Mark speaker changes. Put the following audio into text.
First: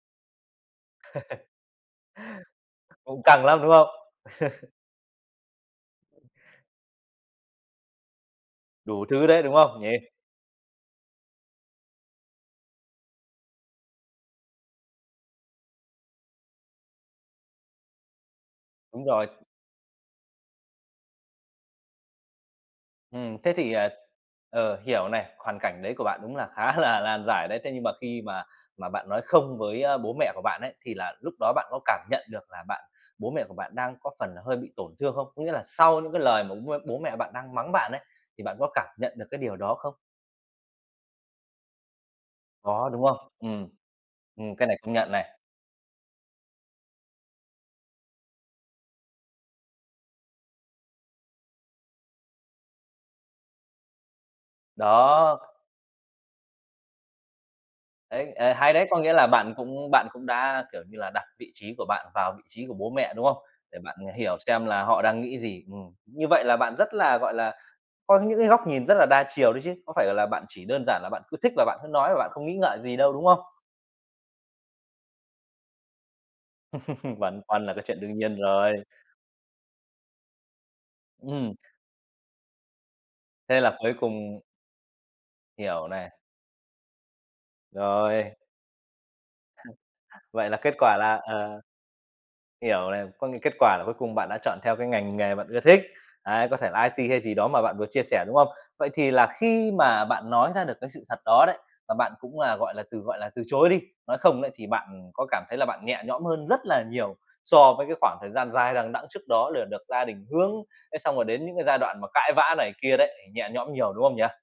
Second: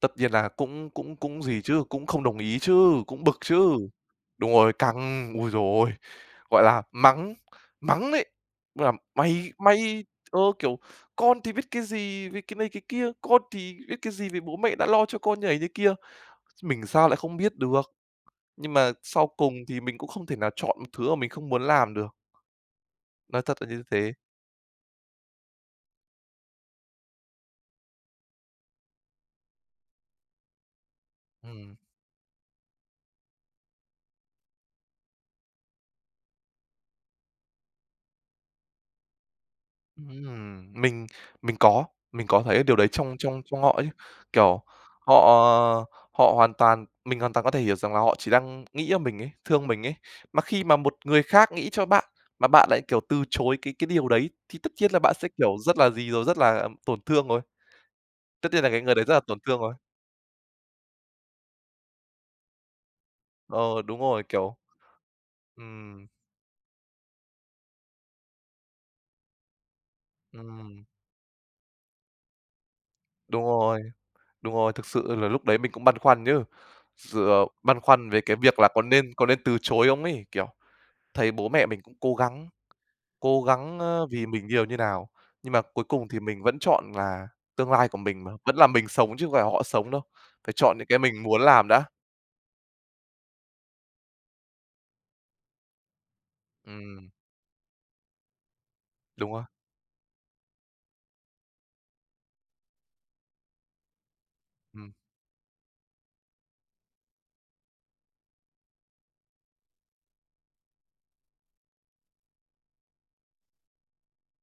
Speaker 1: Tất nhiên là cũng cũng cũng gì chứ, cũng không đồng ý chứ,
Speaker 2: Cũng
Speaker 1: cũng bực
Speaker 2: căng lắm,
Speaker 1: chứ.
Speaker 2: đúng không?
Speaker 1: Đúng rồi, căng! Ôi giời ơi! Gọi là mắng, mắng đấy, là
Speaker 2: Đủ thứ đấy,
Speaker 1: "mày
Speaker 2: đúng không, nhỉ?
Speaker 1: mày" ơ, kiểu: "Con thì biết cái gì về" cái này cái kia, "con thì biết cái gì về bố mẹ đã lo cho con" như này như kia. Mình sao lại không biết được, nhưng mà
Speaker 2: Đúng rồi.
Speaker 1: sau cùng thì mình cũng không thể nào chọn một thứ mà mình không muốn làm được.
Speaker 2: Ừm,
Speaker 1: Nói
Speaker 2: thế
Speaker 1: thật là
Speaker 2: thì,
Speaker 1: như
Speaker 2: ờ
Speaker 1: thế.
Speaker 2: ờ, hiểu này, hoàn cảnh đấy của bạn đúng là khá là lan giải đấy. Thế nhưng mà khi mà mà bạn nói không với, ơ, bố mẹ của bạn ấy, thì là lúc đó bạn
Speaker 1: Ừm.
Speaker 2: có cảm nhận được là bạn bố mẹ của bạn đang có phần hơi bị tổn thương không? Có nghĩa là sau những cái lời mà bố m bố mẹ bạn đang mắng bạn ấy, thì bạn có cảm nhận được cái điều đó không?
Speaker 1: Ừm, mình mình có, mình có thấy điều đấy
Speaker 2: Có, đúng
Speaker 1: trong
Speaker 2: không?
Speaker 1: trong trong
Speaker 2: Ừm.
Speaker 1: họ chứ,
Speaker 2: Ừm,
Speaker 1: kiểu,
Speaker 2: cái này công nhận
Speaker 1: họ
Speaker 2: này.
Speaker 1: họ hoàn toàn mình hoàn toàn có thể hiểu rằng là họ chỉ đang nghĩ cho mình ấy, thương mình ấy. Mà khi mà một người khác nghĩ cho bạn mà bạn lại, kiểu, từ chối cái cái điều đấy thì tất nhiên là bạn sẽ
Speaker 2: Đó.
Speaker 1: kiểu rất là gì rồi, rất là tổn thương rồi.
Speaker 2: Đấy,
Speaker 1: Tất
Speaker 2: ờ,
Speaker 1: nhiên là
Speaker 2: hay
Speaker 1: cái
Speaker 2: đấy!
Speaker 1: người
Speaker 2: Có
Speaker 1: đấy
Speaker 2: nghĩa
Speaker 1: rất là
Speaker 2: là
Speaker 1: tổn
Speaker 2: bạn
Speaker 1: thương rồi.
Speaker 2: cũng bạn cũng đã, kiểu như là, đặt vị trí của bạn vào vị trí của bố mẹ, đúng không? Để
Speaker 1: Ờ,
Speaker 2: bạn
Speaker 1: đúng rồi,
Speaker 2: hiểu
Speaker 1: kiểu
Speaker 2: xem là họ đang nghĩ gì. Ừm,
Speaker 1: Ừm.
Speaker 2: như vậy là bạn rất là, gọi là, có những cái góc nhìn rất là đa chiều đấy chứ. Có phải, gọi là, bạn chỉ
Speaker 1: Ừm.
Speaker 2: đơn giản là bạn cứ thích là bạn cứ nói và bạn không nghĩ ngợi gì đâu, đúng không?
Speaker 1: Đúng rồi, đúng rồi, thực sự là lúc đấy mình cũng băn khoăn chứ, sự
Speaker 2: Băn
Speaker 1: ờ,
Speaker 2: khoăn là
Speaker 1: băn
Speaker 2: cái chuyện
Speaker 1: khoăn
Speaker 2: đương
Speaker 1: về cái
Speaker 2: nhiên
Speaker 1: việc là có
Speaker 2: rồi.
Speaker 1: nên có nên từ chối không ấy, kiểu, thấy bố
Speaker 2: Ừm.
Speaker 1: mẹ mình cũng cố gắng cố
Speaker 2: Thế là
Speaker 1: gắng,
Speaker 2: cuối
Speaker 1: ơ, vì
Speaker 2: cùng
Speaker 1: mình nhiều như nào, nhưng mà cuối
Speaker 2: Hiểu
Speaker 1: cùng
Speaker 2: này.
Speaker 1: thì mình vẫn chọn là tương lai của mình mà,
Speaker 2: Rồi.
Speaker 1: vẫn là mình sống chứ không phải là họ sống đâu,
Speaker 2: Vậy
Speaker 1: phải
Speaker 2: là kết
Speaker 1: chọn những
Speaker 2: quả
Speaker 1: cái
Speaker 2: là
Speaker 1: mình muốn
Speaker 2: ờ.
Speaker 1: làm đã.
Speaker 2: Hiểu này, có nghĩa kết quả là cuối cùng bạn đã chọn theo cái ngành nghề bạn ưa thích. Đấy, có thể là
Speaker 1: Ừm.
Speaker 2: IT hay gì đó mà bạn vừa chia sẻ, đúng không? Vậy thì là
Speaker 1: Đúng rồi.
Speaker 2: khi mà bạn nói ra được cái sự thật đó đấy, và bạn cũng là, gọi là, từ, gọi là, từ chối đi, nói không đấy, thì
Speaker 1: Ừm.
Speaker 2: bạn có cảm thấy là bạn nhẹ nhõm hơn rất là nhiều so với cái khoảng thời gian dài đằng đẵng trước đó lừa được gia đình hướng, thế xong rồi đến những cái giai đoạn mà cãi vã này kia đấy, thì nhẹ nhõm nhiều, đúng không nhỉ?